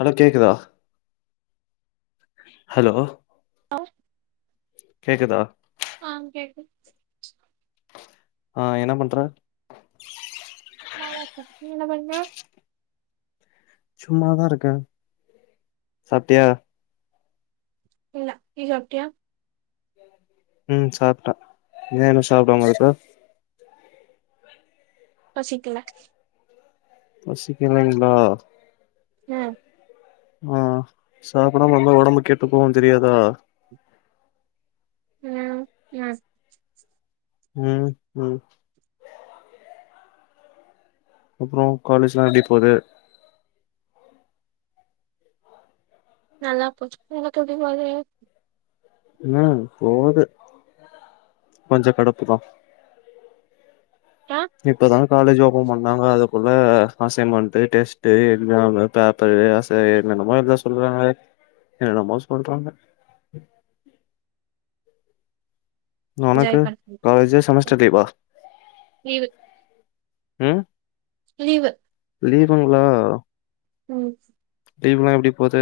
hello கேக்குதா hello ஒ கேக்குதா ஆஹ் கேக்குது ஆஹ் என்ன பண்ற சும்மாதா இருக்கே நீங்க என்ன பண்ற சும்மாதா இருக்கே சாப்டியா இல்ல நீ சாப்டியா உம் சாப்ட்டே ஏ இன்னு சாப்டாம இருக்க பசிக்கல பசிக்கலங்ளா உம் ஆஹ் சாப்டாம இருந்தா ஒடம்பு கெட்டு போகுன் தெரியாதா உம் உம் உம் உம் அப்றோ காலேஜ்லா எப்டி போது நல்லா போது உனக்கு எப்டி போகுது உம் போது கொஞ்ச கடுப்பு தா ஆ இப்பதா காலேஜ் ஓப்பன் பண்ணாங்க அதுக்குள்ள அஹ் அசைன்மென்டு டெஸ்ட்டு எக்ஸாமு பேப்பரு [unintelligible] என்னமோ அப்டிதா சொல்வாங்களா என்னமோ சொல்றாங்க என்ஜாய் ஒனக்கு பண்ணு காலேஜு செமஸ்டர் லீவா லீவு உம் லீவு லீவுங்ளோ உம் லீவுலா எப்டி போது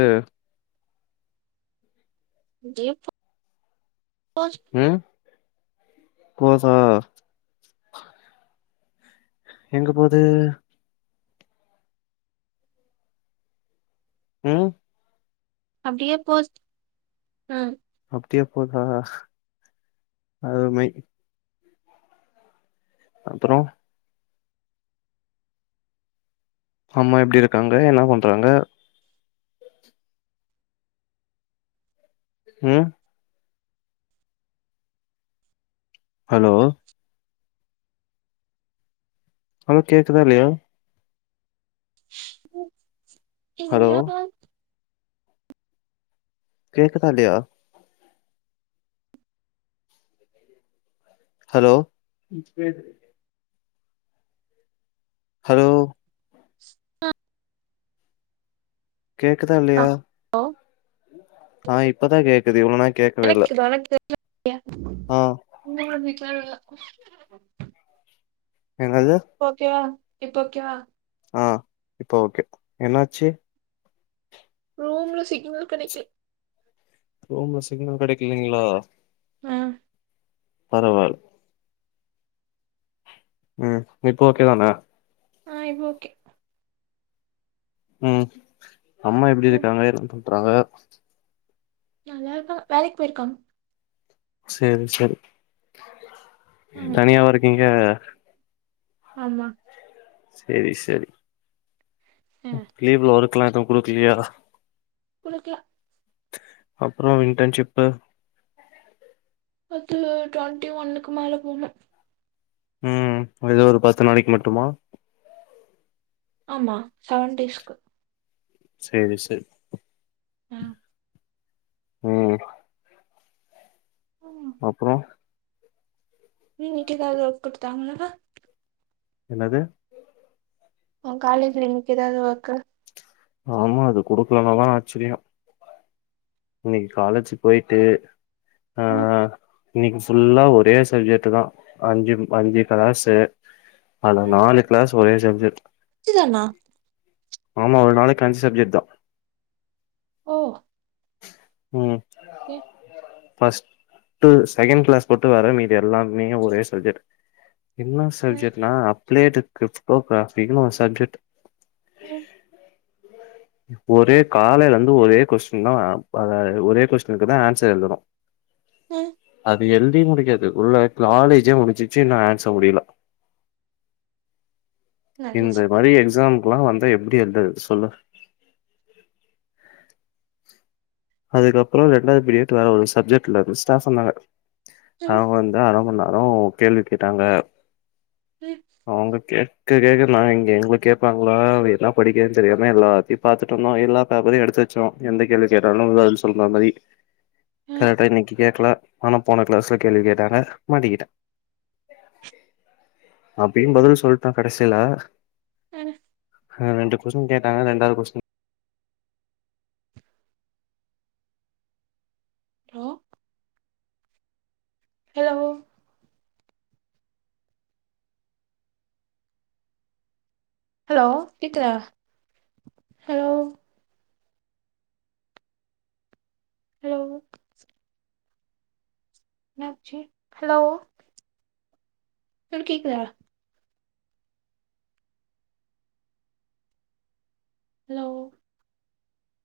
உம் ஜெ கெ ஆச் ம் போதா எங்க போது உம் அப்டியா போது உம் அப்படியே போதா அருமை அப்புறம் அம்மா எப்படி இருக்காங்க என்ன பண்றாங்க ம் ஹலோ ஹலோ கேக்குதா இல்லையா [inaudible] ஹலோ [inaudible] கேகுதா இல்லயா ஹலோ ஹலோ [inaudible] கேக்குதா இல்லையா ஹலோ ஆ இப்பதான் கேக்குது இவ்வளோ நேர எனக்கு வணக்கு ஆ [unintelligible] என்னது ஓகேவா இப்போ ஒகே வா ஆ இப்ப ஓகே என்னாச்சு ரூம்ல சிக்னல் கடைகல ரூம்ல சிக்னல் கிடைக்கல்லலைங்களா ம் பரவால ம் இப்போ ஓகே தான ஆ இப்ப ஓகே ம் அம்மா எப்படி ம் இருக்காங்க என்ன பண்றாங்க [inaudible] நல்லா இருக்கா வேலைக்கு போயிருக்காங்க சேரி சேரி ம் தனியாவா இருக்கீங்க ஆ ஆமா சரி சரி ஆ லீவ்ல ஒர்க்லா எதும் குடுக்கலையா குடுக்கல அப்புறம் இன்டர்ன்ஷிப்பு பத்து டுவெண்ட்டி ஒன்னுக்கு மேல போனும் ம் ஏதோ ஒரு பத்து நாளைக்கு மட்டுமா ஆமா செவன் டேஸ்க்கு செரி செரி ம் ம் அப்புறோ உம் வீட்டு [unintelligible] எதாவது குடுத்தாங்களா என்னது உ காலேஜ்ல இன்னைக்கி ஏதாவது ஒர்க்கு ஆமா அது குடுக்கலனாதா ஆச்சரியோ இன்னைக்கு காலேஜு போயிட்டு உம் இன்னைக்கி ஃபுல்லா ஒரே சப்ஜெக்ட் தா அஞ்சு அஞ்சு க்ளாஸு அதுல நாலு கிளாஸ் ஒரே சப்ஜெக்ட் ஞ்சு தானா ஆமா ஒரு நாளைக்கி அஞ்சி சப்ஜெக்ட் தா ஓ உம் [unintelligible] ஃபஸ்ட்டு செகண்ட் கிளாஸ் போட்டு வற மீதி எல்லாமே ஒரே சப்ஜெக்ட் என்ன சப்ஜெக்ட்னா அப்டே கிரிப்டோகிராபிக்குனு ஒரு சப்ஜெக்ட் உம் ஒரே காலையிலேருந்து ஒரே கொஸ்டின் தா அத ஒரே கொஸ்டினுக்கு தா ஆன்வசர் எழுதனு உம் அது எழுதி முடிக்கறதுகுள்ள காலேஜே முடிச்சிச்சு இன்னு ஆன்வசர் முடியல நல்லது இந்த மாரி எக்ஸாம் ல்லாம் வந்த எப்டி எழுதுறது சொல்லு அதுக்கப்புறோ ரெண்டாவது பீரியட் வேற ஒரு சப்ஜெக்ட்லருந்து ஸ்டாப்லா அவுங்க வந்து அரமண்னு அப்புறோ கேள்வி கேட்டாங்க அவுங்க கே கேள்வியா கேட்ருந்தாங்க இங்க எங்களுக்கு கேட்பாங்களா என்னா படிக்கன்னு தெரியாம எல்லாத்தயு பாத்துட்டுருந்தோ எல்லா பேப்பரையு எடுத்து வெச்சோ எந்த கேள்வி கே [unintelligible] பதில் சொல்ற மாரி கரெக்டா இன்னிக்கி கேட்ருவாங் ஆனா போன கிளாஸ்ல கேள்வி கேட்டாங்க மாட்டிக்கிட்டே அப்டியு பதில் சொல்லிட்டே கடசியா ம் ஆஹ் ரெண்டு கொஸ்டின் கேட்டாங்க ரெண்டாவது கொஸ்டின் ஹலோ ஹலோ ஹலோ கேக்குதா ஹலோ ஹலோ என்னாச்சு ஹலோ சொல்லு கேக்குதா ஹலோ